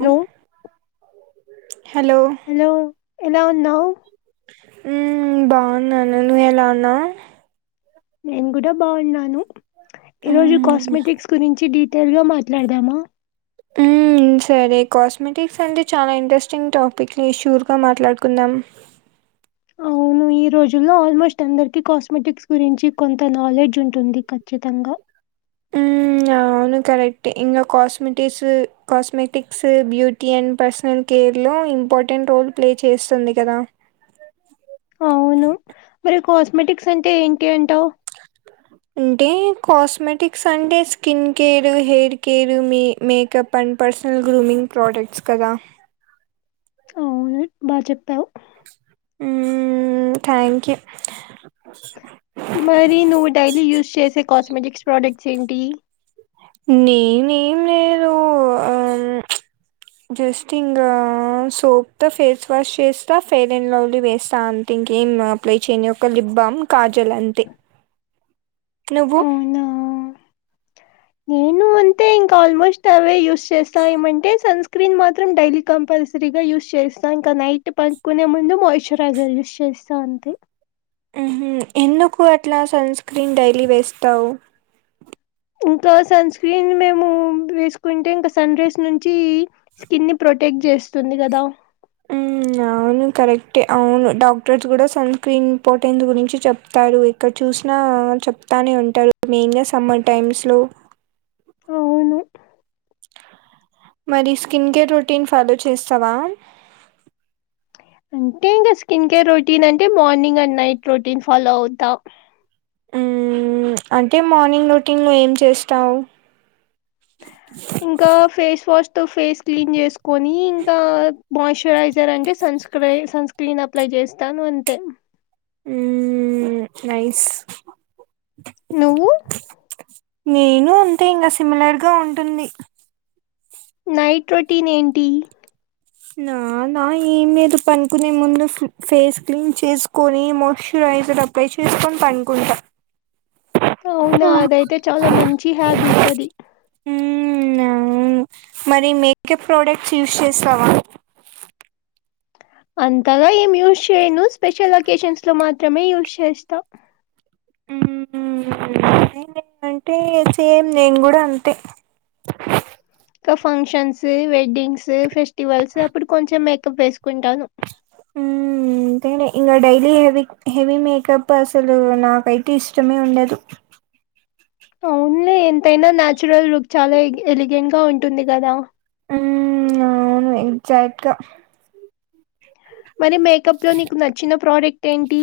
Hello hello hello ఎలా ఉన్నావ్? ఉమ్ బాగున్నాను, నువ్వు ఎలా ఉన్నావ్? నేను కూడా బాగున్నాను, ఈరోజు మ్మ్ కాస్మెటిక్స్ గురించి డి తెలుగులో మాట్లాడదామా? ఉమ్ సరే కాస్మెటిక్స్ అంటే చాలా ఇంట్రెస్టింగ్ టాపిక్ లే, షూర్ గా మాట్లాడుకుందాం. అవును ఈ రోజుల్లో ఆల్మోస్ట్ అందరికి కాస్మెటిక్స్ గురించి కొంత నాలెడ్జ్ ఉంటుంది ఖచ్చితంగా. ఉమ్ ఆ అవును కరెక్టె ఇంగ cosmetics, cosmetics, beauty and personal care నా ఇంపార్టెంట్ రోల్ ప్లే చేస్తుంది కదా. అవును, మరి కాస్మెటిక్స్ అంటే ఏంటి అంటావ్? అంటే కాస్మెటిక్స్ అంటే స్కిన్ కేర్, హెయిర్ కేర్, మే మేకప్ అం పర్సనల్ గ్రూమింగ్ ప్రోడక్ట్స్ కదా. అవును బా చెప్పావ్. ఉమ్ థ్యాంక్ యూ మరి నువ్వు డైలీ యూస్ చేసే కాస్మెటిక్స్ ప్రొడక్ట్స్ ఏంటి? నేనేం లేదు ఆ ఉచ్ జస్ట్ ఇంగ సోప్ తో ఫేస్ వాష్ చేస్తా ఫేర్ అండ్ లవ్లీ వేస్తా అంతే ఇంకేమ్ అప్లై చేయని ఒక లిప్ బామ్ కాజల్ అంతే నువ్వు అవునా నేను అంతే ఇంకా ఆల్మోస్ట్ అవే యూస్ చేస్తా ఏమంటే సన్స్ స్క్రీ మాత్రం డలీ కంపల్ససరిగా యూస్ చేస్తా ఇంక నైట్ పనుకొనే ముందు మయిస్చరాజర్ యూస్ చే స్త అంతే ఉమ్ హు ఎందుకు అట్లా సన్ స్క్రీన్ డైలీ వేస్తావు ఇంకా సన్ స్క్రీన్ మేము వేసుకుంటే ఇంకా సన్ రైస్ నుంచి స్కిన్ని ప్రో ప్రొటేక్ చేస్తుంది కదా ఉమ్ అవును కరెక్టే అవును డాక్టర్స్ కూడా సన్ స్క్రీన్ ఇంపార్టెన్స్ గురించి చెప్తారు ఎక్కడ చూసిన నా చెప్తానే ఉంటారు మెయిన్గా సమ్మర్ టైమ్స్ లో అవును మరి స్కిన్ కేర్ రొటీన్ ఫాలో చేస్తావా అంటే ఇంకా స్కిన్ కేర్ రొటీన్ అంటే morning and night routine follow అవుతా ఉమ్ అంటే మార్నింగ్ రొటీన్ లో ఏం చేస్తావు ఇంకా ఫేస్ వాష్ తో ఫేస్ క్లీన్ చేసుకొని ఇంకా మాష్ ఎక్చురైజర్ అంటే సన్క్ర సన్ స్క్రీన్ అప్లై చేస్తాను అంతే ఉమ్ నైస్ నువ్వు నేను అంతే ఇంగా సిమిలర్గా ఉంటుంది నైట్ రొటీన్ ఏంటి నా నా ఏం లేదు పనుకునే ముందు స్ ఫేస్ క్లీన్ చేసుకొని మోశ్చర్ రేజర్ అప్లై చేసికొని పడుకుంటా అవునా అదైతే చాలా మంచి హ్యాబిట్ అది ఉమ్ మరి మేకప్ ప్రోడక్ట్స్ యూస్ చేస్తావా అంతగా ఏం యూస్ చేయను స్పెషల్ అకేషన్ లో మాత్రమే యూస్ చేస్తా ఉహు హూ అంటే సేమ్ నేను కూడా అంతే ఇంకా ఫంక్షన్స్ వెడ్టింగ్స్ ఫెస్ ఫెస్టివల్స్ అప్పుడు కొంచెం మేకప్ వేసుకుంటాను ఉ అంతేలే ఇంకా డైలీ హెవీ హెవీ మేకప్ అసలు నాకైతే ఇష్టమే ఉండదు అవునులే ఎంతైనా నాచురల్ లుక్ చాలా ఎల్ ఎలిగెంట్గా ఉంటుంది కదా ఉమ్ అవును ఎగ్జాక్ట్ గా మరి మేకప్ లో నీకు నచ్చిన ప్రోడక్ట్ ఏంటి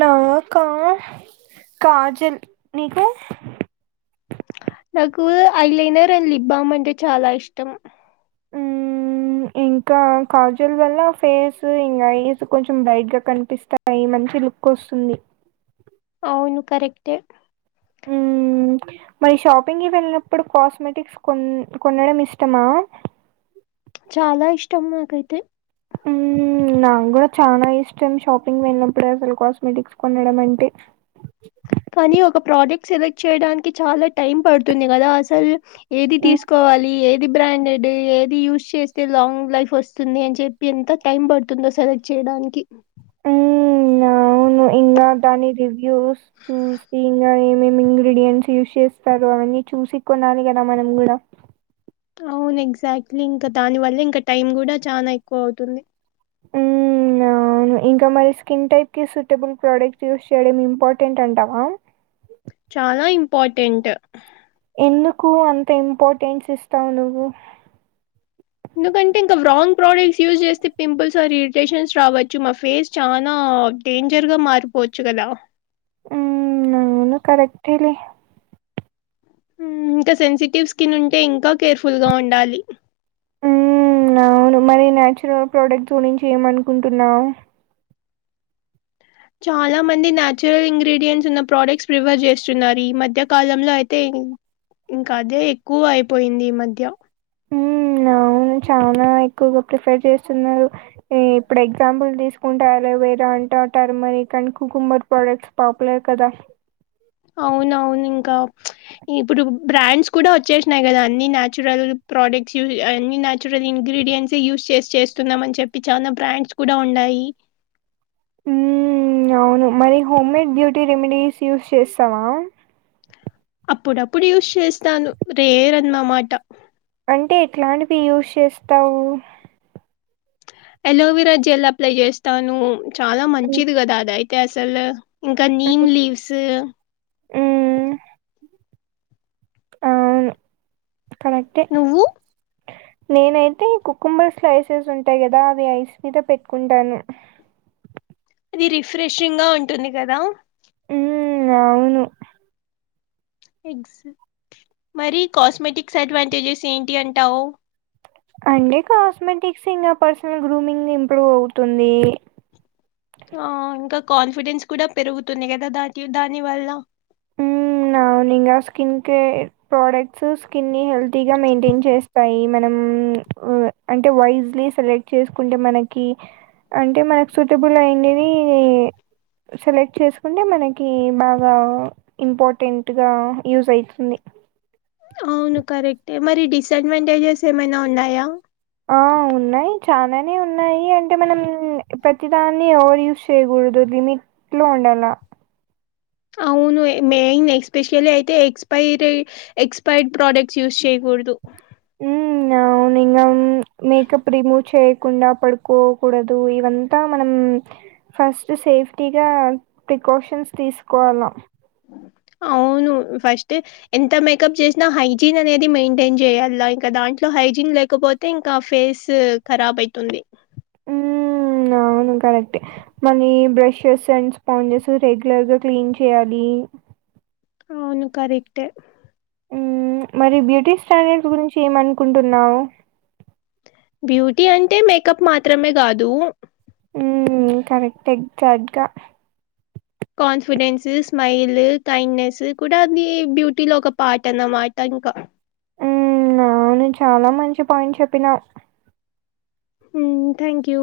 నా కా కాజల్ నీకు నాకు ఐలైనర్ అండ్ లిబ్బామ్ అంటే చాలా ఇష్టం ఇన్ ఇంకా కాజుల్ వల్ల ఫేస్ ఇంకా ఐస్ కొంచెం బ్రైట్ గా కనిపిస్తాయి మంచి లుక్ వస్తుంది అవును కరెక్టే హ్మ్. మరి షాపింగ్ కి వెళ్ళినప్పుడు కాస్మెటిక్స్ కొన్ కొనడం ఇష్టమా చాలా ఇష్టం నాకైతే నాగ్గుడ చానా ఇష్టం షాపింగ్ వెల్నప్పుడసలు కాస్మెటిక్స్ కొనడం అంటే కనీ ఒక ప్రోడక్ట్ సెలెక్ట్ చేయడానికి చాలా టైం పడుతుంది గదా అసలు ఏది హ్మ్. తీసుకోవాలి ఏది ఏది బ్రాండెడ్ ఏది యూజ్ చేస్తే లాంగ్ లైఫ్ వస్తుంది అని చెప్పి ఎంత టైం పడుతుందో సెలెక్ట్ చే డానికి హ్మ్. అవును. ఇంగా దాని రివ్యూస్ చూసి ఇంగా ఏమేమ్ ఇంగ్రీడియంట్స్ యూస్ చేస్తరు అవన్ని చూసి కొనాలి కదా మనం కూడా అవును ఎగ్జాక్ట్లీ ఇంక దాని వల్ల ఇంకా టైమ్ కూడా చానా ఎక్కువవుతుంది హ్మ్. అవును ఇంక మరి స్కిన్ టైప్ కి సూటబుల్ ప్రోడక్ట్స్ యూస్ చేయడం ఇంపార్టెంట్ అంటావా చాలా ఇంపార్టెంట్ ఎందుకు అంత ఇంపార్టెన్స్ ఇస్తావు నువ్వు దుకంటే ఇంకా వ్రాన్గ్ ప్రోడక్ట్స్ యూజ్ చేస్తే పింపుల్స్ ఆర్ ఇరిటేషన్స్ రావచ్చు మా ఫేస్ చానా ఆ డేంజర్ గా మారిపోవచ్చు గదా ఉమ్ ఆవును కరెక్టేలే ఉమ్ ఇంక సెన్సిటివ్ స్కిన్ ఉంటే ఇంకా కేర్ ఫుల్ గా ఉండాలి ఉమ్ అవును మరి నాచురల్ ప్రోడక్ట్స్ గురించి ఏమనుకుంటున్నావు చాలా మంది నాచురల్ ఇంగ్రీడియంట్స్ ఉన్న ప్రోడక్ట్స్ ప్రిఫర్ జేస్తున్నారు ఈ మధ్య కాలంలో అయితే ఉమ్ ఇంక అదే ఎక్కువ అయిపోయింది ఈ మధ్య హ్మ్. అవును చానా ఎక్కువగా ప్రిఫర్ చేస్తున్నారు ఇప్పుడు ఎగ్జాంపుల్ తీసుకుంటె అలోవేర అంటా ఉంటారు మరి కని కుకుంబర్ ప్రోడక్ట్స్ పాపులర్ కదా అవునవును ఇంకా ఇప్పుడు బ్రాండ్స్ కూడ వచ్చేసినాయి గదా అన్ని నచురల్ ప్రోడక్ట్స్ యూస్ అన్ని నచురల్ ఇంగ్ గ్రీడియంట్స్ యూస్ చేస్ చేస్తున్నాం అని చెప్పి చానా బ్రాండ్స్ కూడ ఉన్నాయి ఉమ్ అవును మరి home made beauty remedies use చేస్తవా అప్పుడప్పుడు యూస్ చేస్తాను రేరన్నమాట అంటే ఎట్లాంటివి యూజ్ చేస్తావు అలోవిరా జెల్ అప్లై జేస్తాను చాలా హ్మ్. మంచిది గదా అదయిత్ కసలు ఇంక నీమ్ లీవ్స్ హ్మ్. అవును కరెక్టే నువ్వు? నేనైతే కుకుంబర్ స్లైసెస్ ఉంటయి గదా అవి ఐస్ మీద పెట్టుకుంటాను అది రిఫ్రెషింగ్ గా ఉంటుంది గదా ఉమ్ అవును మరి కాస్మెటిక్స్ అడ్వాంటేజెస్ ఏంటి అంటావు అంటే కాస్మెటిక్స్ ఇంగా పర్సనల్ గ్రూమింగ్ ఇంప్రూవ్ అవుతుంది ఆ ఇంకా కాన్ఫిడెన్స్ కూడా పెరుగుతుంది గదా దాకి దాని వల్ల ఉమ్ అవునింగా స్కిన్ కేేర్ ప్రొడక్ట్స్ స్కిన్ ని హెల్తీ గా మెయింటైన్ చేస్తాయి మనం వ అంటే వైజలీ సెలెక్ట్ చేసుకుంటే మనకి అంటే మనకు సూటబుల్ అయిందిదీ సెలెక్ట్ చేసుకుంటే మనకి బాగా ఇంపార్టెంట్గా యూజ్ అయితుంది అవును కరెక్టే మరి డిసడ్వాంటేజెస్ ఏమైనా ఉన్నాయా ఆ ఉన్నాయి చాననే ఉన్నాయి అంటే మనం ప్రతిదాన్ని ఎవరు యూస్ చేయ్యకూడదు లిమిట్ లో ఉండాల అవును మెయిన్ ఎస్పెషల్ అయితే ఎక్స్పైర్ ఎక్స్పైర్డ్ ప్రొడక్ట్స్ యూస్ చేయ్యకూడ కూడదు హ్మ్మ్ అవును ఇగా మేకప్ రిమూవ్ చేయకుండా పడుకోకూడదు ఇవంతా మనం ఫస్ట్ సేఫ్టీగా ప్రికాషన్స్ తీసుకోవాల అవును ఫస్ట్ ఎంత మేకప్ చేసినా హైజీన్ అనేది మెయింటైన్ చేయాలా ఇంకా దాంట్లో హై హైజీన్ లేకపోతే ఇంకా ఫేస్ కరాబ్ అయితుంది నా కరెక్ట్ మళ్ళీ బ్రషెస్ అండ్ స్పాంజెస్ రెగ్యులర్గా క్లీన్ చేయాలి అవును కరెక్టే మరి బ్యూటీ స్టాండర్డ్ గురించి ఏమనుకుంటున్నావు బ్యూటీ అంటే మేకప్ మాత్రమే కాదు ఉ కరెక్ట్ ఎగ్జాక్ట్గా కాన్ఫిడెన్స్ స్మైల్ కైండ్నెస్ కూడా అది బ్యూటీ లో ఒక పార్ట్ అన్నమాట ఇంకా ఉ అవును చాలా మంచి పాయింట్ చెప్పినావ్ హ్మ్మ్ థ్యాంక్ యూ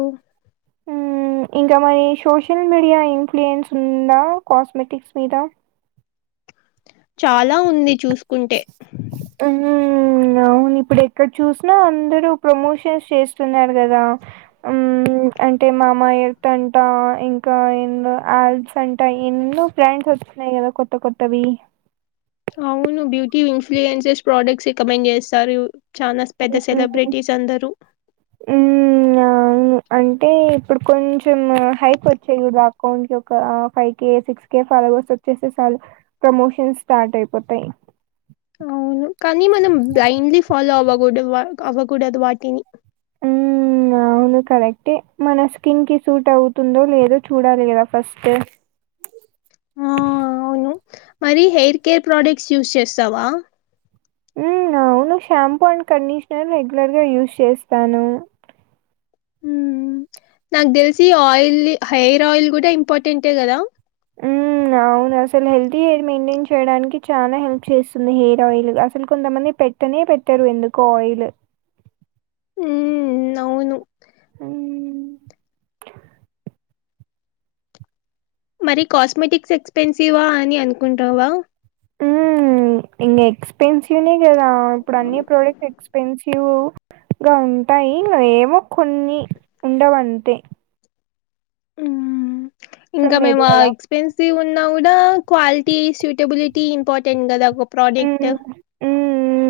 హ్మ్. ఇంకా మరి సోషల్ మీడియా ఇన్ఫ్లుయెన్స్ ఉందా కాస్మెటిక్స్ మీద చాలా ఉంది చూసుకుంటే హ్మ్. అవును ఇప్పుడు ఎక్కడ చూసినా అందరూ ప్రమోషన్స్ చేస్తున్నారు కదా హుమ్మ్ అంటే మామాయట్ అంట ఇంకా ఎన్నో ఆల్స్ అంట ఎన్నో బ్రాండ్స్ వచ్చిన్నాయి ద కొత్త కొత్తవి అవును బ్యూటీ ఇన్ఫ్లయన్సెస్ ప్రోడక్ట్స్ రికమెండ్ చేస్తారు చాలా పెద్ద హ్మ్. సెలబ్రిటీస్ అందరూ మ్మ్ అవును అంటే ఇప్పుడు కొంచెం హైప్ వచ్చేయి అకౌంట్ కి ఒక five K six K follow వచ్చేసే సాలు ప్రమోషన్ స్టార్ట్ అయిపోతాయి అవును కానీ మనం బ్లైండ్లీ ఫాలో అవ్వకూడదు అవ్వకూడదు వాటిని మ్మ్ అవును కరెక్టే మన స్కిన్ కి సూట్ అవుతుందో లేదో చూడాలి కదా ఫస్ట్ ఆ అవును మరి హెయిర్ కేర్ ప్రొడక్ట్స్ యూస్ చేస్తావా అవును షాంపూ అండ్ కండిషనర్ రెగ్యులర్ గా యూజ్ చేస్తాను హ్మ్మ్ నాకు తెలిసి ఆయిల్ హెయిర్ ఆయిల్ కూడా ఇంపార్టెంటే కదా హ్మ్మ్ అవును అసలు హెల్ది హెయిర్ మెయింటైన్ చే చేయడానికి చాలా హెల్ప్ చేస్తుంది హెయిర్ ఆయిల్ అసలు కొంతమంది పెట్టనే పెట్టరు ఎందుకో ఆయిల్ హ్మ్మ్ అవును హ్మ్మ్ మరి కాస్మెటిక్స్ ఎక్స్పెన్సివా్ అని అనుకుంటావా ఉ ఇం ఎక్స్పెన్సివ్నే కదా ఇప్పుడు అన్ని ప్రోడక్ట్స్ ఎక్స్పెన్సివ్ ్యవగా ఉంటాయి ఏమో కొన్ని ఉండవంతే హ్మ్మ్ అవసరం ఇంకా లేదు మేము ఆ గదా! ఎక్స్పెన్సివ్ ఉన్నా కూడా క్వాలిటీ సూటబిలిటీ ఇంపార్టెంట్ కదా ఒక ప్రోడక్ట్ హ్మ్. హ్మ్.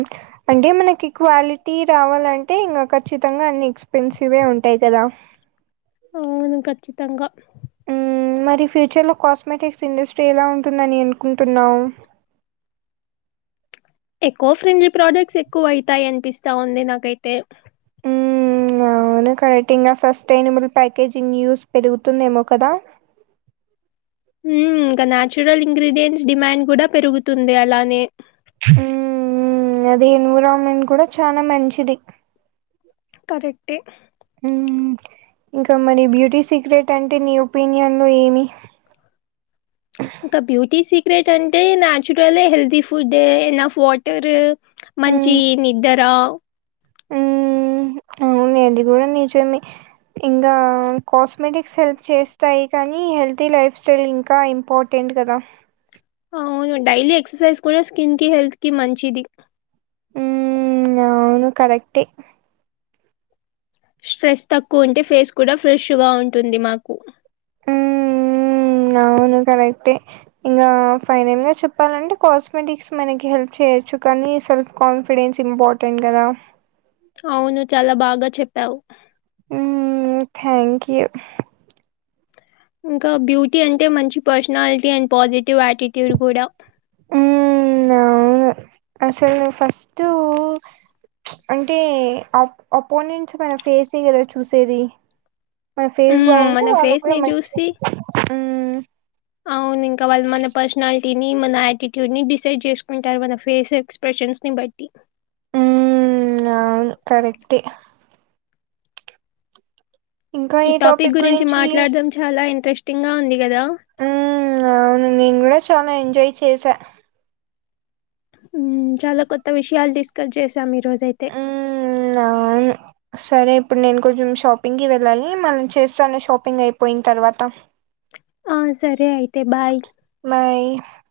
అంటే మనకి క్వాలిటీ రావాలంటే ఇంకా ఖచ్చితంగా అన్ని ఎక్స్పెన్సివ్ే ఉంటాయి కదా అవును ఖచ్చితంగా హ్మ్. మరి ఫ్యూచర్ లో కాస్మెటిక్స్ ఇండస్ట్రీ ఎలా ఉంటుందని అనుకుంటున్నా ఎకో ఫ్రెండ్లీ ప్రొడక్ట్స్ ఎక్కువ అవుతాయి అనిపిస్తా ఉంది నాకైతే హ్మ్. అవును కరెక్ట్ ఇంకా సస్టైనబుల్ ప్యాకేజింగ్ న్యూస్ పెరుగుతుందేమో కదా ఉ ఇంకా నచురల్ ఇంగ్రీడియంట్స్ డిమాండ్ కూడా పెరుగుతుంది అలానే ఉ ఉ అది ఎన్విరాన్మెంట్ కూడా చాలా మంచిది కరెక్టే మ్మ్ ఇంకా మరి బ్యూటీ సీక్రెట్ అంటే నీ ఒపీనియన్ లో ఏమి ఇంకా బ్యూటీ సీక్రెట్ అంటే నాచురల్ హెల్తీ ఫుడ్ ఏనా అఫ్ వాటర్ మంచి మ్మ్ నిద్ర అ అంటున్నది కూడా నిజమే ఇంకా కాస్మెటిక్స్ హెల్ప్ చేస్తాయి కానీ హెల్తీ లైఫ్ స్టైల్ ఇంకా ఇంపార్టెంట్ ఇప్పుడు కదా అవును డైలీ ఎక్సర్సైజ్ కూడా స్కిన్ కి హెల్త్ కి మంచిది ఉ ఆవును కరక్టే స్ట్రెస్ తక్కువ ఉంటే ఫేస్ కూడా ఫ్రెష్గా ఉంటుంది మాకు మ్మ్ అవును కరెక్టే ఇంకా ఫైనల్ గా చెప్పాలంటే కాస్మెటిక్స్ మనకి హెల్ప్ చేయొచ్చు చు కానీ సెల్ఫ కాన్ఫిడెస్ ఇంపార్ర్టెంట్ కద అవును చాలా బాగా చెప్పావు ఉమ్మో థ్యాంక్ యూ ఇంకా బ్యూటీ అంటే మంచి పర్సనాలిటీ అండ్ పాజిటివ్ వాటిట్యూడ్ కూడా మ్మ్ అవును అసలు ఫస్ట్ అంటే అపోనెంట్స్ మన ఫేస్ గదా చూసేది మ ఫేస్ మ్మ్, బాగుంటే మన వాళ్ళు ఫేస్ కూడా ని మంచి చూసి ఊ అవును ఇంకా వాళ్ళు మన పర్సనాలిటీని మన ఆయాటిట్యూడ్ ని డిసైడ్ చేసుకుంటారు మన ఫేస్ ఎక్స్ప్రెషన్ షన్స్ ని బట్టి ఉ అవును కరెక్టే ఈ టాపిక్ గురించి మాట్లాడం చాలా ఇంట్రెస్టింగ్ గా ఉంది కదా ఉ అవును నేను కూడా చాలా ఎంజాయ్ చేసా ఉ చాలా కొత్త విషయాలు డిస్కస్ చేసాం ఈరోజయితే మ్మ్ అవును సరే ఇప్పుడు నేను కొంచెం షాపింగ్కి వెళ్ళాలి మనని చేస్తాను షాపింగ్ అయిపోయిన తర్వాత ఆ సరే ఆయితె బై